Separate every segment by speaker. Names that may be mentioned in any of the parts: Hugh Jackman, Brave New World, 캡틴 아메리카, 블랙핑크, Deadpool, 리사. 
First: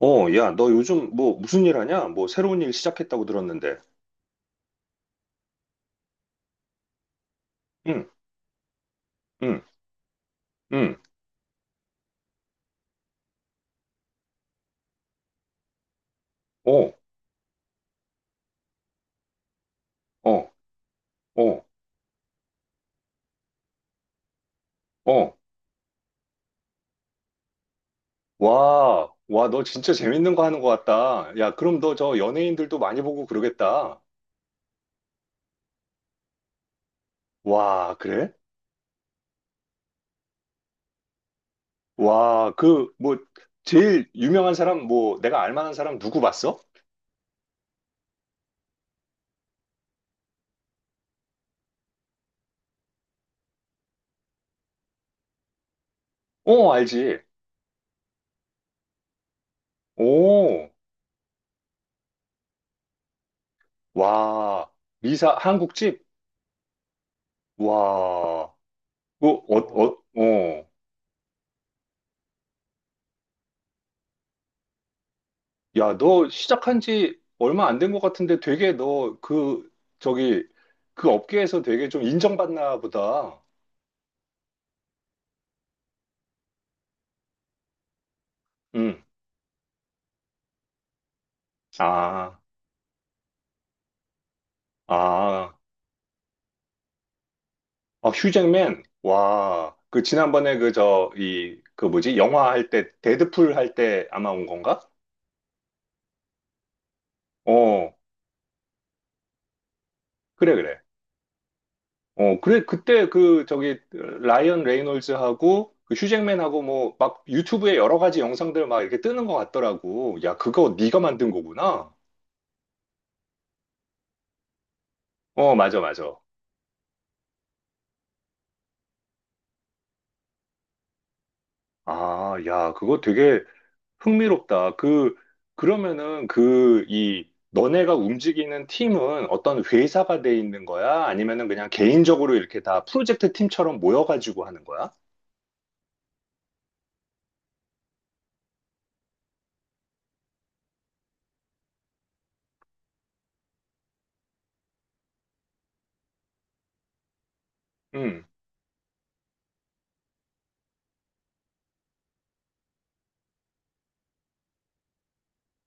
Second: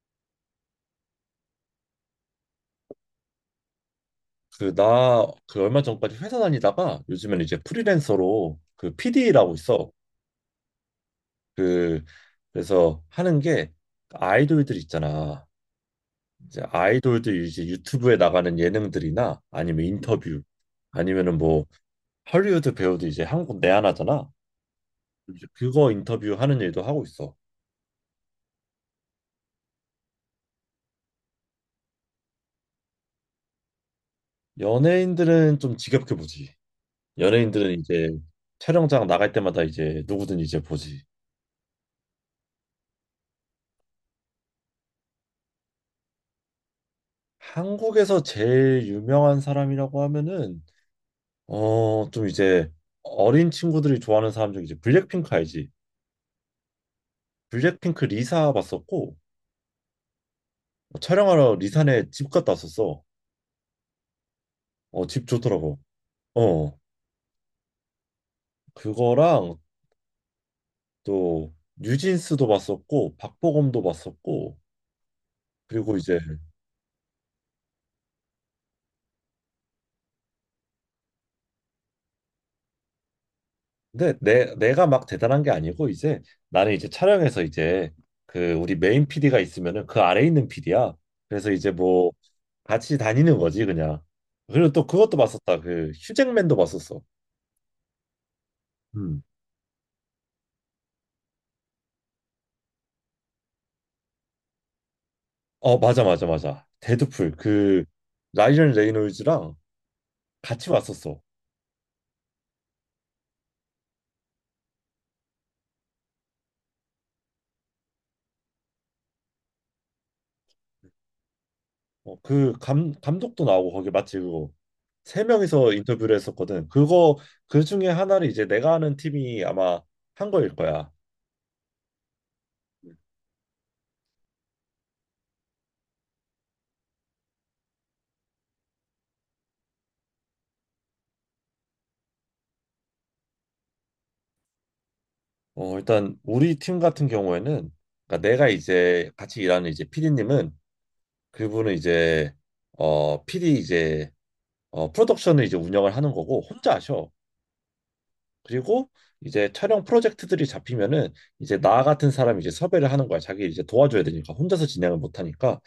Speaker 1: 야, 너 요즘 뭐 무슨 일 하냐? 뭐 새로운 일 시작했다고 들었는데.
Speaker 2: 그, 나, 그 얼마 전까지 회사 다니다가 요즘엔 이제
Speaker 1: 응,
Speaker 2: 프리랜서로 그 PD 라고
Speaker 1: 응,
Speaker 2: 있어.
Speaker 1: 응.
Speaker 2: 그, 그래서 하는 게 아이돌들 있잖아. 이제
Speaker 1: 어,
Speaker 2: 아이돌들 이제 유튜브에 나가는 예능들이나 아니면 인터뷰
Speaker 1: 어,
Speaker 2: 아니면은 뭐
Speaker 1: 어,
Speaker 2: 헐리우드 배우도 이제 한국 내한하잖아.
Speaker 1: 어.
Speaker 2: 이제 그거 인터뷰하는 일도 하고 있어.
Speaker 1: 와, 와, 너 진짜 재밌는 거 하는 것 같다. 야, 그럼 너 저 연예인들도 많이 보고 그러겠다.
Speaker 2: 연예인들은 좀 지겹게 보지. 연예인들은
Speaker 1: 와,
Speaker 2: 이제
Speaker 1: 그래?
Speaker 2: 촬영장 나갈 때마다 이제 누구든 이제 보지.
Speaker 1: 와, 그, 뭐, 제일 유명한 사람, 뭐, 내가 알 만한 사람 누구 봤어?
Speaker 2: 한국에서 제일 유명한 사람이라고 하면은 좀 이제 어린 친구들이 좋아하는 사람 중에 이제 블랙핑크 알지?
Speaker 1: 어, 알지.
Speaker 2: 블랙핑크 리사 봤었고
Speaker 1: 오,
Speaker 2: 어, 촬영하러 리사네 집 갔다 왔었어.
Speaker 1: 와,
Speaker 2: 어, 집
Speaker 1: 미사
Speaker 2: 좋더라고.
Speaker 1: 한국집?
Speaker 2: 어,
Speaker 1: 와, 그 어,
Speaker 2: 그거랑
Speaker 1: 어, 어.
Speaker 2: 또 뉴진스도 봤었고 박보검도 봤었고 그리고
Speaker 1: 야,
Speaker 2: 이제
Speaker 1: 너 시작한 지 얼마 안 된 것 같은데 되게 너 그, 저기, 그 업계에서 되게 좀 인정받나 보다.
Speaker 2: 근데 내 내가 막 대단한 게 아니고 이제 나는 이제 촬영에서 이제 그 우리
Speaker 1: 응.
Speaker 2: 메인 PD가 있으면은 그 아래 있는 PD야. 그래서 이제 뭐
Speaker 1: 아,
Speaker 2: 같이 다니는 거지 그냥. 그리고 또 그것도
Speaker 1: 아,
Speaker 2: 봤었다. 그 휴잭맨도 봤었어.
Speaker 1: 아, 휴잭맨.
Speaker 2: 음.
Speaker 1: 와, 그 지난번에 그 저, 이, 그 뭐지? 영화 할 때, 데드풀 할 때 아마 온 건가?
Speaker 2: 어, 맞아, 맞아, 맞아. 데드풀. 그,
Speaker 1: 어,
Speaker 2: 라이언 레이놀즈랑
Speaker 1: 그래,
Speaker 2: 같이
Speaker 1: 그래.
Speaker 2: 왔었어.
Speaker 1: 어, 그래, 그때 그 저기, 라이언 레이놀즈하고 그 휴잭맨하고 뭐 막 유튜브에 여러 가지 영상들 막 이렇게 뜨는 것 같더라고. 야, 그거 네가 만든 거구나.
Speaker 2: 어, 감독도 나오고, 거기 맞지, 그거. 세
Speaker 1: 어,
Speaker 2: 명이서
Speaker 1: 맞아,
Speaker 2: 인터뷰를
Speaker 1: 맞아.
Speaker 2: 했었거든. 그거, 그 중에 하나를 이제 내가 아는 팀이 아마 한 거일 거야.
Speaker 1: 아, 야, 그거 되게 흥미롭다. 그, 그러면은 그, 이, 너네가 움직이는 팀은 어떤 회사가 돼 있는 거야? 아니면은 그냥 개인적으로 이렇게 다 프로젝트 팀처럼 모여가지고 하는 거야?
Speaker 2: 어, 일단, 우리 팀 같은 경우에는, 그러니까 내가 이제 같이 일하는 이제 PD님은, 그분은 이제, 어, PD 이제, 어, 프로덕션을 이제 운영을 하는 거고, 혼자 하셔.
Speaker 1: 응,
Speaker 2: 그리고 이제 촬영 프로젝트들이 잡히면은 이제 나 같은 사람이 이제 섭외를 하는 거야. 자기 이제 도와줘야 되니까 혼자서 진행을 못 하니까.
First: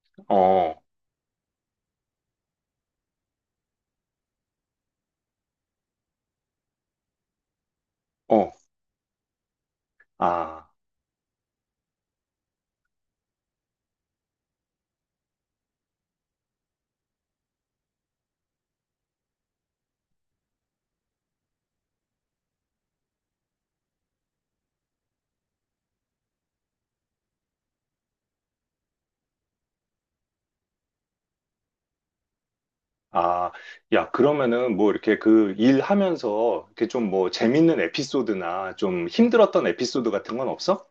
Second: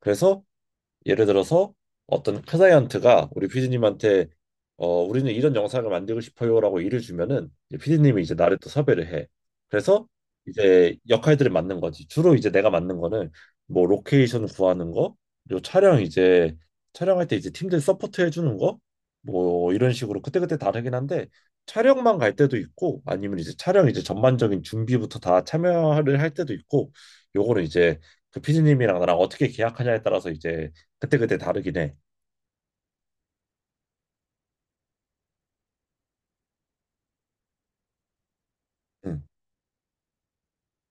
Speaker 2: 그래서
Speaker 1: 어,
Speaker 2: 예를 들어서 어떤 클라이언트가 우리 피디님한테 어, 우리는 이런 영상을 만들고 싶어요라고 일을 주면은 이제 피디님이 이제
Speaker 1: 어,
Speaker 2: 나를 또 섭외를 해. 그래서
Speaker 1: 아,
Speaker 2: 이제 역할들을 맡는 거지. 주로 이제 내가 맡는 거는 뭐 로케이션 구하는 거, 그리고 촬영할 때 이제 팀들 서포트 해주는 거, 뭐 이런 식으로 그때그때 다르긴 한데 촬영만 갈 때도 있고 아니면 이제 촬영 이제 전반적인 준비부터 다 참여를 할 때도 있고 요거는 이제 그 피디님이랑 나랑 어떻게 계약하냐에 따라서 이제 그때그때 다르긴 해.
Speaker 1: 아, 야, 그러면은 뭐 이렇게 그 일하면서 이렇게 좀 뭐 재밌는 에피소드나 좀
Speaker 2: 응.
Speaker 1: 힘들었던 에피소드 같은 건 없어?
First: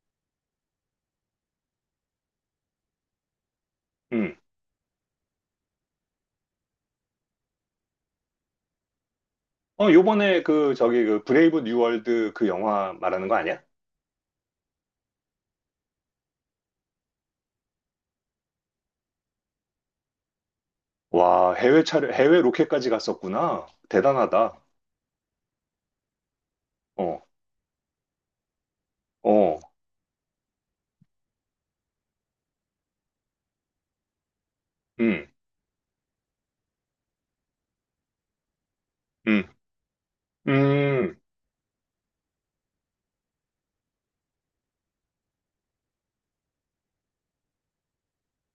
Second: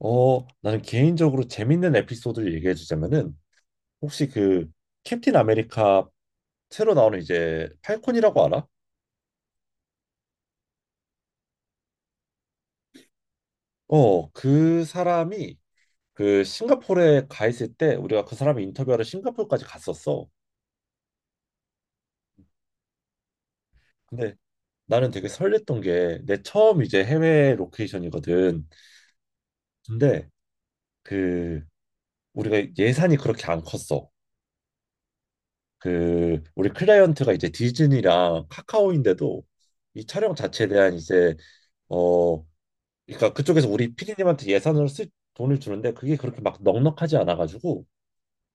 Speaker 2: 어, 나는 개인적으로 재밌는 에피소드를 얘기해 주자면은 혹시
Speaker 1: 응.
Speaker 2: 그 캡틴 아메리카 새로 나오는 이제 팔콘이라고 알아?
Speaker 1: 어, 요번에 그 저기 그 브레이브 뉴 월드 그 영화 말하는 거 아니야?
Speaker 2: 어, 그 사람이 그 싱가포르에 가 있을 때 우리가 그 사람이 인터뷰하러 싱가포르까지 갔었어.
Speaker 1: 와, 해외 차례, 해외 로켓까지 갔었구나.
Speaker 2: 근데
Speaker 1: 대단하다.
Speaker 2: 나는 되게 설렜던 게 내 처음 이제
Speaker 1: 어,
Speaker 2: 해외 로케이션이거든.
Speaker 1: 어,
Speaker 2: 근데 그 우리가 예산이 그렇게 안 컸어.
Speaker 1: 음,
Speaker 2: 그 우리 클라이언트가 이제 디즈니랑 카카오인데도
Speaker 1: 음,
Speaker 2: 이 촬영 자체에 대한
Speaker 1: 음,
Speaker 2: 이제 어 그러니까 그쪽에서 우리 피디님한테 예산을 쓸 돈을 주는데 그게 그렇게 막 넉넉하지 않아가지고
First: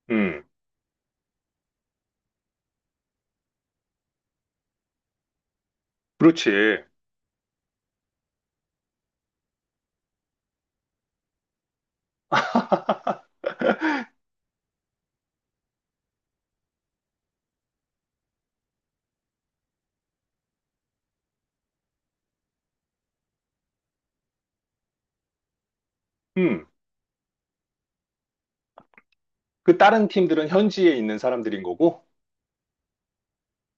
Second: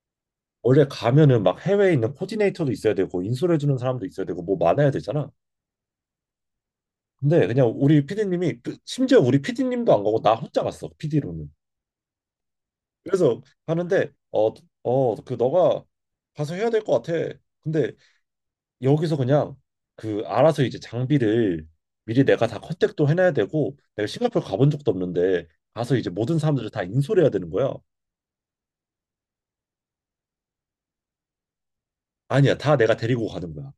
Speaker 1: 음.
Speaker 2: 원래 가면은 막 해외에 있는 코디네이터도 있어야 되고 인솔해 주는 사람도 있어야 되고 뭐 많아야 되잖아.
Speaker 1: 그렇지.
Speaker 2: 근데 그냥 우리 피디님이 심지어 우리 피디님도 안 가고 나 혼자 갔어 피디로는. 그래서 가는데 그 너가 가서 해야 될 것 같아. 근데 여기서 그냥 그 알아서 이제 장비를 미리 내가 다 컨택도 해놔야 되고 내가 싱가포르 가본 적도 없는데 가서 이제 모든
Speaker 1: 음.
Speaker 2: 사람들을 다 인솔해야 되는 거야.
Speaker 1: 그 다른 팀들은 현지에 있는 사람들인 거고,
Speaker 2: 아니야, 다 내가 데리고 가는 거야.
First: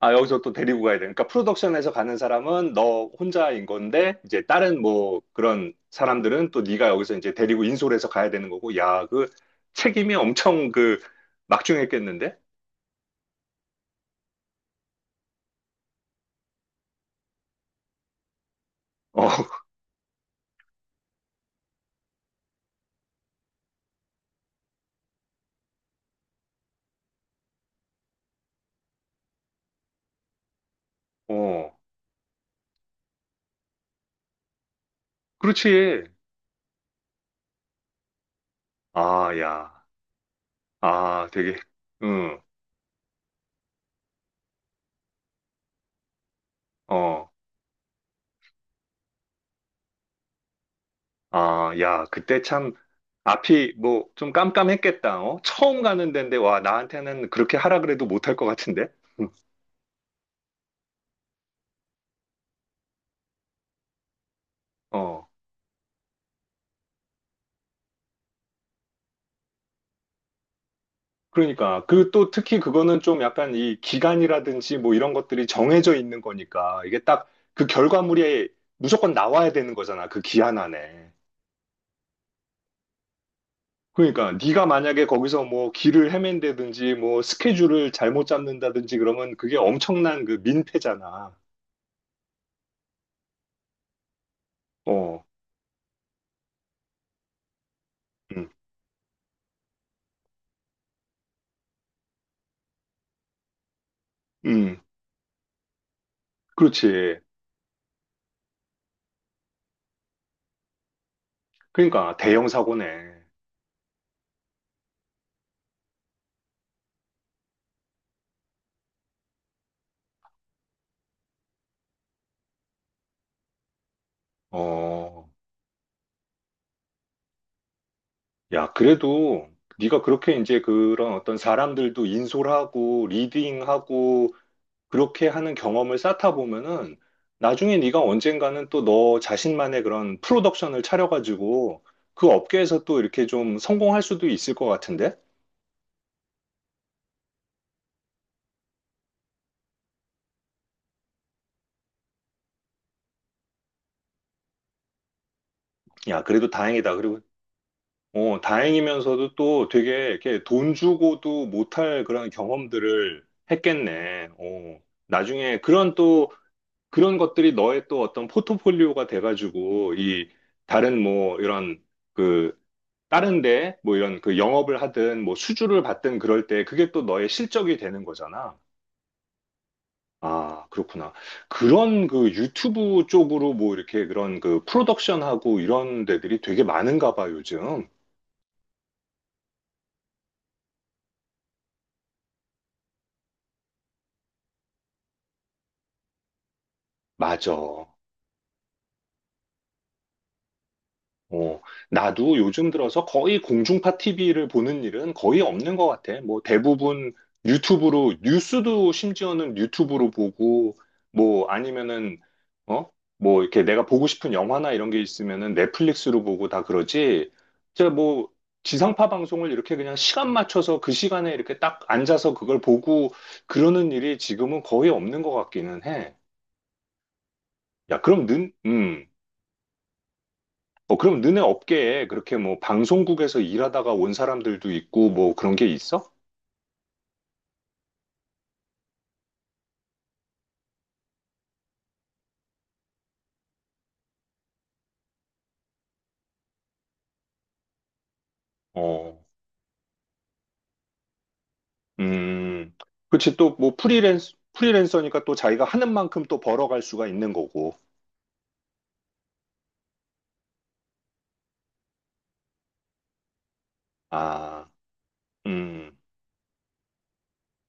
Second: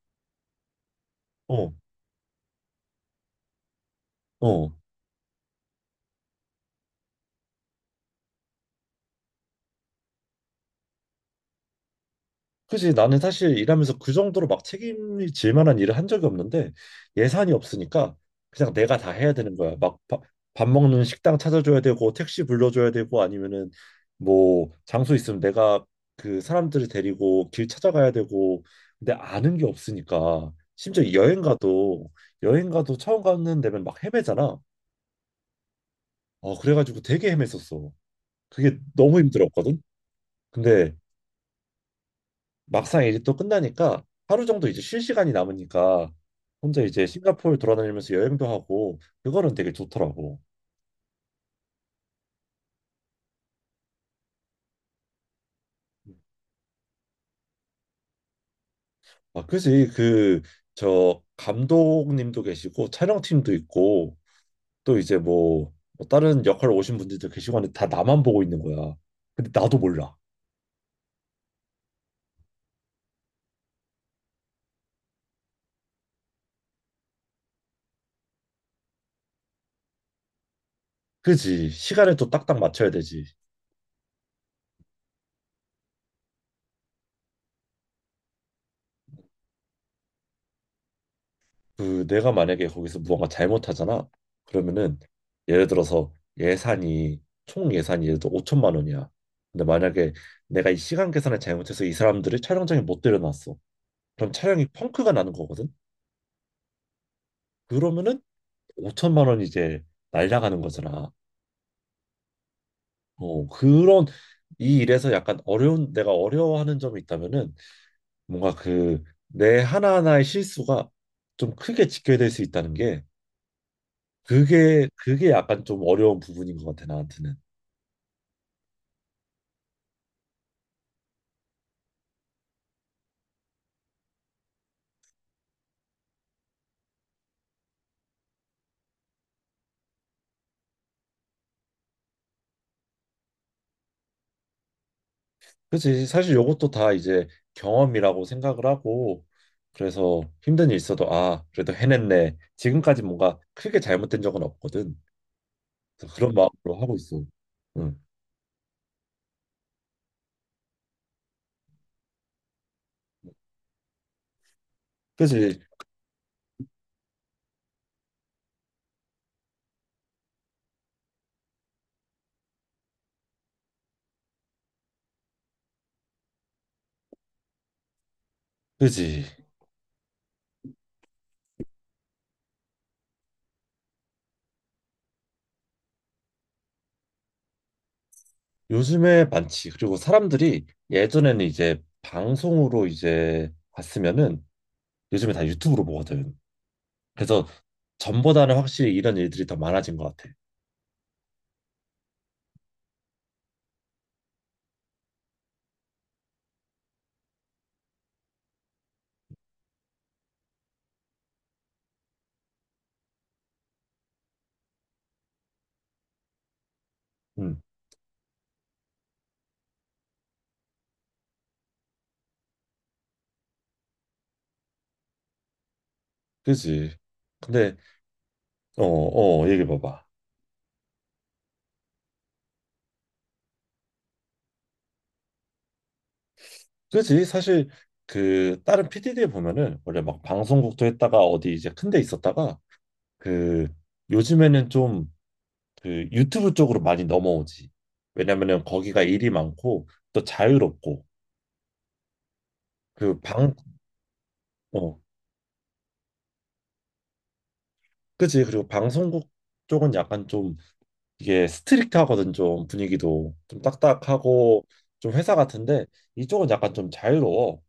Speaker 1: 아, 여기서 또 데리고 가야 돼. 그러니까
Speaker 2: 어,
Speaker 1: 프로덕션에서 가는 사람은 너 혼자인 건데, 이제
Speaker 2: 어.
Speaker 1: 다른 뭐 그런 사람들은 또 네가 여기서 이제 데리고 인솔해서 가야 되는 거고, 야, 그 책임이 엄청 그 막중했겠는데?
Speaker 2: 그지. 나는 사실 일하면서 그 정도로 막 책임이 질 만한 일을 한 적이 없는데 예산이 없으니까 그냥 내가 다
Speaker 1: 어,
Speaker 2: 해야 되는 거야. 막 밥 먹는 식당 찾아줘야 되고 택시 불러줘야 되고 아니면은 뭐 장소 있으면 내가 그 사람들을 데리고 길 찾아가야 되고 근데 아는 게 없으니까 심지어
Speaker 1: 어.
Speaker 2: 여행 가도 처음 가는 데면 막 헤매잖아.
Speaker 1: 그렇지.
Speaker 2: 어 그래가지고 되게 헤맸었어. 그게 너무
Speaker 1: 아,
Speaker 2: 힘들었거든.
Speaker 1: 야.
Speaker 2: 근데
Speaker 1: 아, 되게. 음.
Speaker 2: 막상 이제 또 끝나니까 하루 정도 이제 쉴 시간이 남으니까 혼자 이제
Speaker 1: 어,
Speaker 2: 싱가포르 돌아다니면서 여행도 하고 그거는 되게 좋더라고.
Speaker 1: 아, 야, 그때 참, 앞이 뭐 좀 깜깜했겠다, 어? 처음 가는 데인데, 와, 나한테는 그렇게 하라 그래도 못할 것 같은데? 음,
Speaker 2: 아, 그지. 그 저 감독님도 계시고 촬영팀도 있고 또 이제
Speaker 1: 어,
Speaker 2: 뭐뭐 다른 역할 오신 분들도 계시고 하는데 다 나만 보고 있는 거야. 근데 나도 몰라.
Speaker 1: 그러니까. 그 또 특히 그거는 좀 약간 이 기간이라든지 뭐 이런 것들이 정해져 있는 거니까, 이게 딱 그 결과물이 무조건 나와야 되는 거잖아, 그 기한 안에.
Speaker 2: 그지? 시간을 또 딱딱 맞춰야 되지.
Speaker 1: 그러니까 네가 만약에 거기서 뭐 길을 헤맨다든지 뭐 스케줄을 잘못 잡는다든지 그러면 그게 엄청난 그 민폐잖아.
Speaker 2: 그 내가 만약에 거기서 무언가 잘못하잖아. 그러면은
Speaker 1: 어,
Speaker 2: 예를 들어서 예산이 예를 들어
Speaker 1: 음,
Speaker 2: 5천만 원이야. 근데 만약에 내가 이 시간 계산을 잘못해서 이 사람들을 촬영장에 못 데려놨어. 그럼 촬영이
Speaker 1: 음,
Speaker 2: 펑크가 나는 거거든.
Speaker 1: 그렇지.
Speaker 2: 그러면은 5천만 원이 이제 날라가는 거잖아.
Speaker 1: 그러니까 대형 사고네.
Speaker 2: 어, 그런 이 일에서 약간 어려운 내가 어려워하는 점이 있다면은 뭔가 그 내 하나하나의 실수가 좀 크게 지켜야 될 수 있다는 게 그게
Speaker 1: 어,
Speaker 2: 그게 약간 좀 어려운 부분인 것 같아 나한테는.
Speaker 1: 야, 그래도 네가 그렇게 이제 그런 어떤 사람들도 인솔하고 리딩하고 그렇게 하는 경험을 쌓다 보면은 나중에 네가 언젠가는 또 너 자신만의 그런 프로덕션을 차려가지고 그 업계에서 또 이렇게 좀 성공할 수도 있을 것 같은데?
Speaker 2: 그치. 사실 요것도 다 이제 경험이라고 생각을 하고 그래서 힘든 일 있어도 아 그래도 해냈네. 지금까지 뭔가 크게 잘못된 적은 없거든. 그래서
Speaker 1: 야,
Speaker 2: 그런
Speaker 1: 그래도
Speaker 2: 마음으로 하고
Speaker 1: 다행이다. 그리고
Speaker 2: 있어. 응.
Speaker 1: 어, 다행이면서도 또 되게 이렇게 돈 주고도 못할 그런 경험들을 했겠네. 어, 나중에
Speaker 2: 그지
Speaker 1: 그런 또 그런 것들이 너의 또 어떤 포트폴리오가 돼가지고 이 다른 뭐 이런 그 다른 데 뭐 이런 그 영업을 하든 뭐 수주를 받든 그럴 때 그게 또 너의 실적이 되는 거잖아.
Speaker 2: 그지.
Speaker 1: 아, 그렇구나. 그런 그 유튜브 쪽으로 뭐 이렇게 그런 그 프로덕션하고 이런 데들이 되게 많은가 봐, 요즘.
Speaker 2: 요즘에 많지. 그리고 사람들이 예전에는 이제 방송으로 이제 봤으면은 요즘에 다 유튜브로 보거든. 그래서
Speaker 1: 맞아.
Speaker 2: 전보다는 확실히 이런 일들이 더 많아진 것 같아.
Speaker 1: 어, 나도 요즘 들어서 거의 공중파 TV를 보는 일은 거의 없는 것 같아. 뭐 대부분 유튜브로, 뉴스도 심지어는 유튜브로 보고, 뭐 아니면은, 어? 뭐 이렇게 내가 보고 싶은 영화나 이런 게 있으면은 넷플릭스로 보고 다 그러지.
Speaker 2: 응.
Speaker 1: 진짜 뭐 지상파 방송을 이렇게 그냥 시간 맞춰서 그 시간에 이렇게 딱 앉아서 그걸 보고 그러는 일이 지금은 거의 없는 것 같기는 해.
Speaker 2: 그지. 근데
Speaker 1: 야, 그럼 는,
Speaker 2: 얘기해 봐봐.
Speaker 1: 어, 그럼 너네 업계에 그렇게 뭐 방송국에서 일하다가 온 사람들도 있고 뭐 그런 게 있어?
Speaker 2: 그지? 사실 그 다른 p 디 d 에 보면은 원래 막 방송국도 했다가 어디 이제 큰데 있었다가 그 요즘에는 좀 그 유튜브 쪽으로 많이 넘어오지. 왜냐면은 거기가
Speaker 1: 어,
Speaker 2: 일이 많고 또 자유롭고
Speaker 1: 음,
Speaker 2: 그
Speaker 1: 그렇지.
Speaker 2: 방,
Speaker 1: 또 뭐 프리랜서,
Speaker 2: 어,
Speaker 1: 프리랜서니까 또 자기가 하는 만큼 또 벌어갈 수가 있는 거고.
Speaker 2: 그지? 그리고 방송국 쪽은 약간 좀 이게 스트릭트하거든. 좀 분위기도 좀 딱딱하고
Speaker 1: 아,
Speaker 2: 좀 회사 같은데
Speaker 1: 음,
Speaker 2: 이쪽은 약간 좀 자유로워.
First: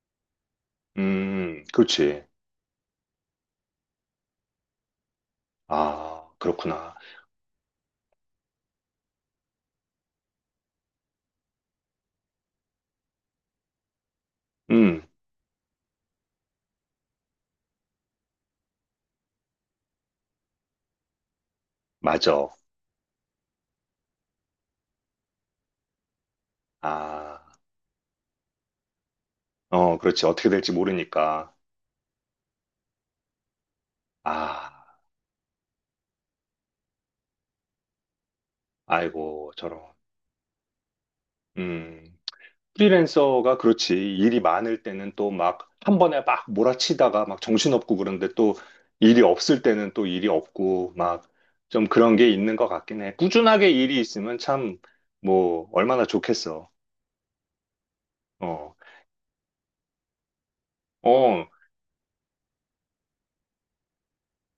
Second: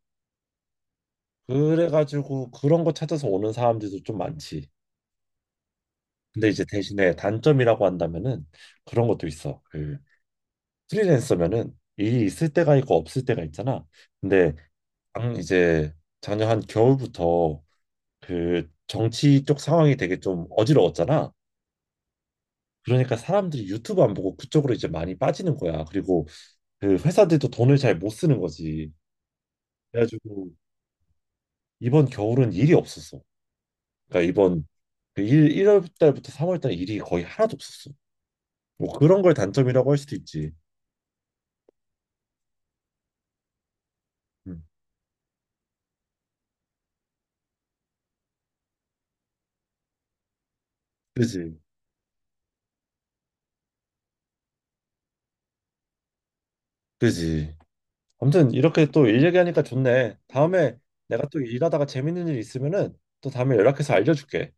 Speaker 1: 그렇지.
Speaker 2: 그래가지고 그런 거 찾아서 오는 사람들도 좀 많지.
Speaker 1: 아,
Speaker 2: 근데 이제
Speaker 1: 그렇구나.
Speaker 2: 대신에 단점이라고 한다면은 그런 것도 있어. 그 프리랜서면은 일이 있을 때가 있고 없을 때가 있잖아. 근데
Speaker 1: 음,
Speaker 2: 이제 작년 한 겨울부터 그 정치 쪽 상황이 되게 좀 어지러웠잖아.
Speaker 1: 맞아.
Speaker 2: 그러니까 사람들이 유튜브 안 보고 그쪽으로 이제 많이 빠지는 거야. 그리고 그
Speaker 1: 아,
Speaker 2: 회사들도 돈을 잘 못 쓰는 거지.
Speaker 1: 어, 그렇지. 어떻게
Speaker 2: 그래가지고
Speaker 1: 될지 모르니까.
Speaker 2: 이번 겨울은 일이 없었어. 그러니까 이번
Speaker 1: 아,
Speaker 2: 1월 달부터 3월 달 일이 거의 하나도 없었어. 뭐 그런 걸
Speaker 1: 아이고,
Speaker 2: 단점이라고
Speaker 1: 저런.
Speaker 2: 할 수도 있지.
Speaker 1: 음 프리랜서가 그렇지. 일이
Speaker 2: 음,
Speaker 1: 많을 때는 또 막 한 번에 막 몰아치다가 막 정신없고 그런데 또 일이 없을 때는 또 일이 없고 막
Speaker 2: 그지.
Speaker 1: 좀 그런 게 있는 것 같긴 해. 꾸준하게 일이 있으면 참 뭐 얼마나 좋겠어.
Speaker 2: 그지. 아무튼
Speaker 1: 어,
Speaker 2: 이렇게 또 일 얘기하니까 좋네. 다음에 내가 또
Speaker 1: 어,
Speaker 2: 일하다가 재밌는 일 있으면은 또 다음에 연락해서 알려줄게.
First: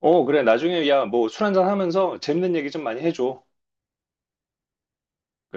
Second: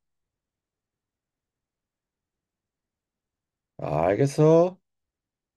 Speaker 1: 어, 그래. 나중에 야, 뭐 술 한잔 하면서 재밌는 얘기 좀 많이 해줘.
Speaker 2: 아, 알겠어.
Speaker 1: 그래.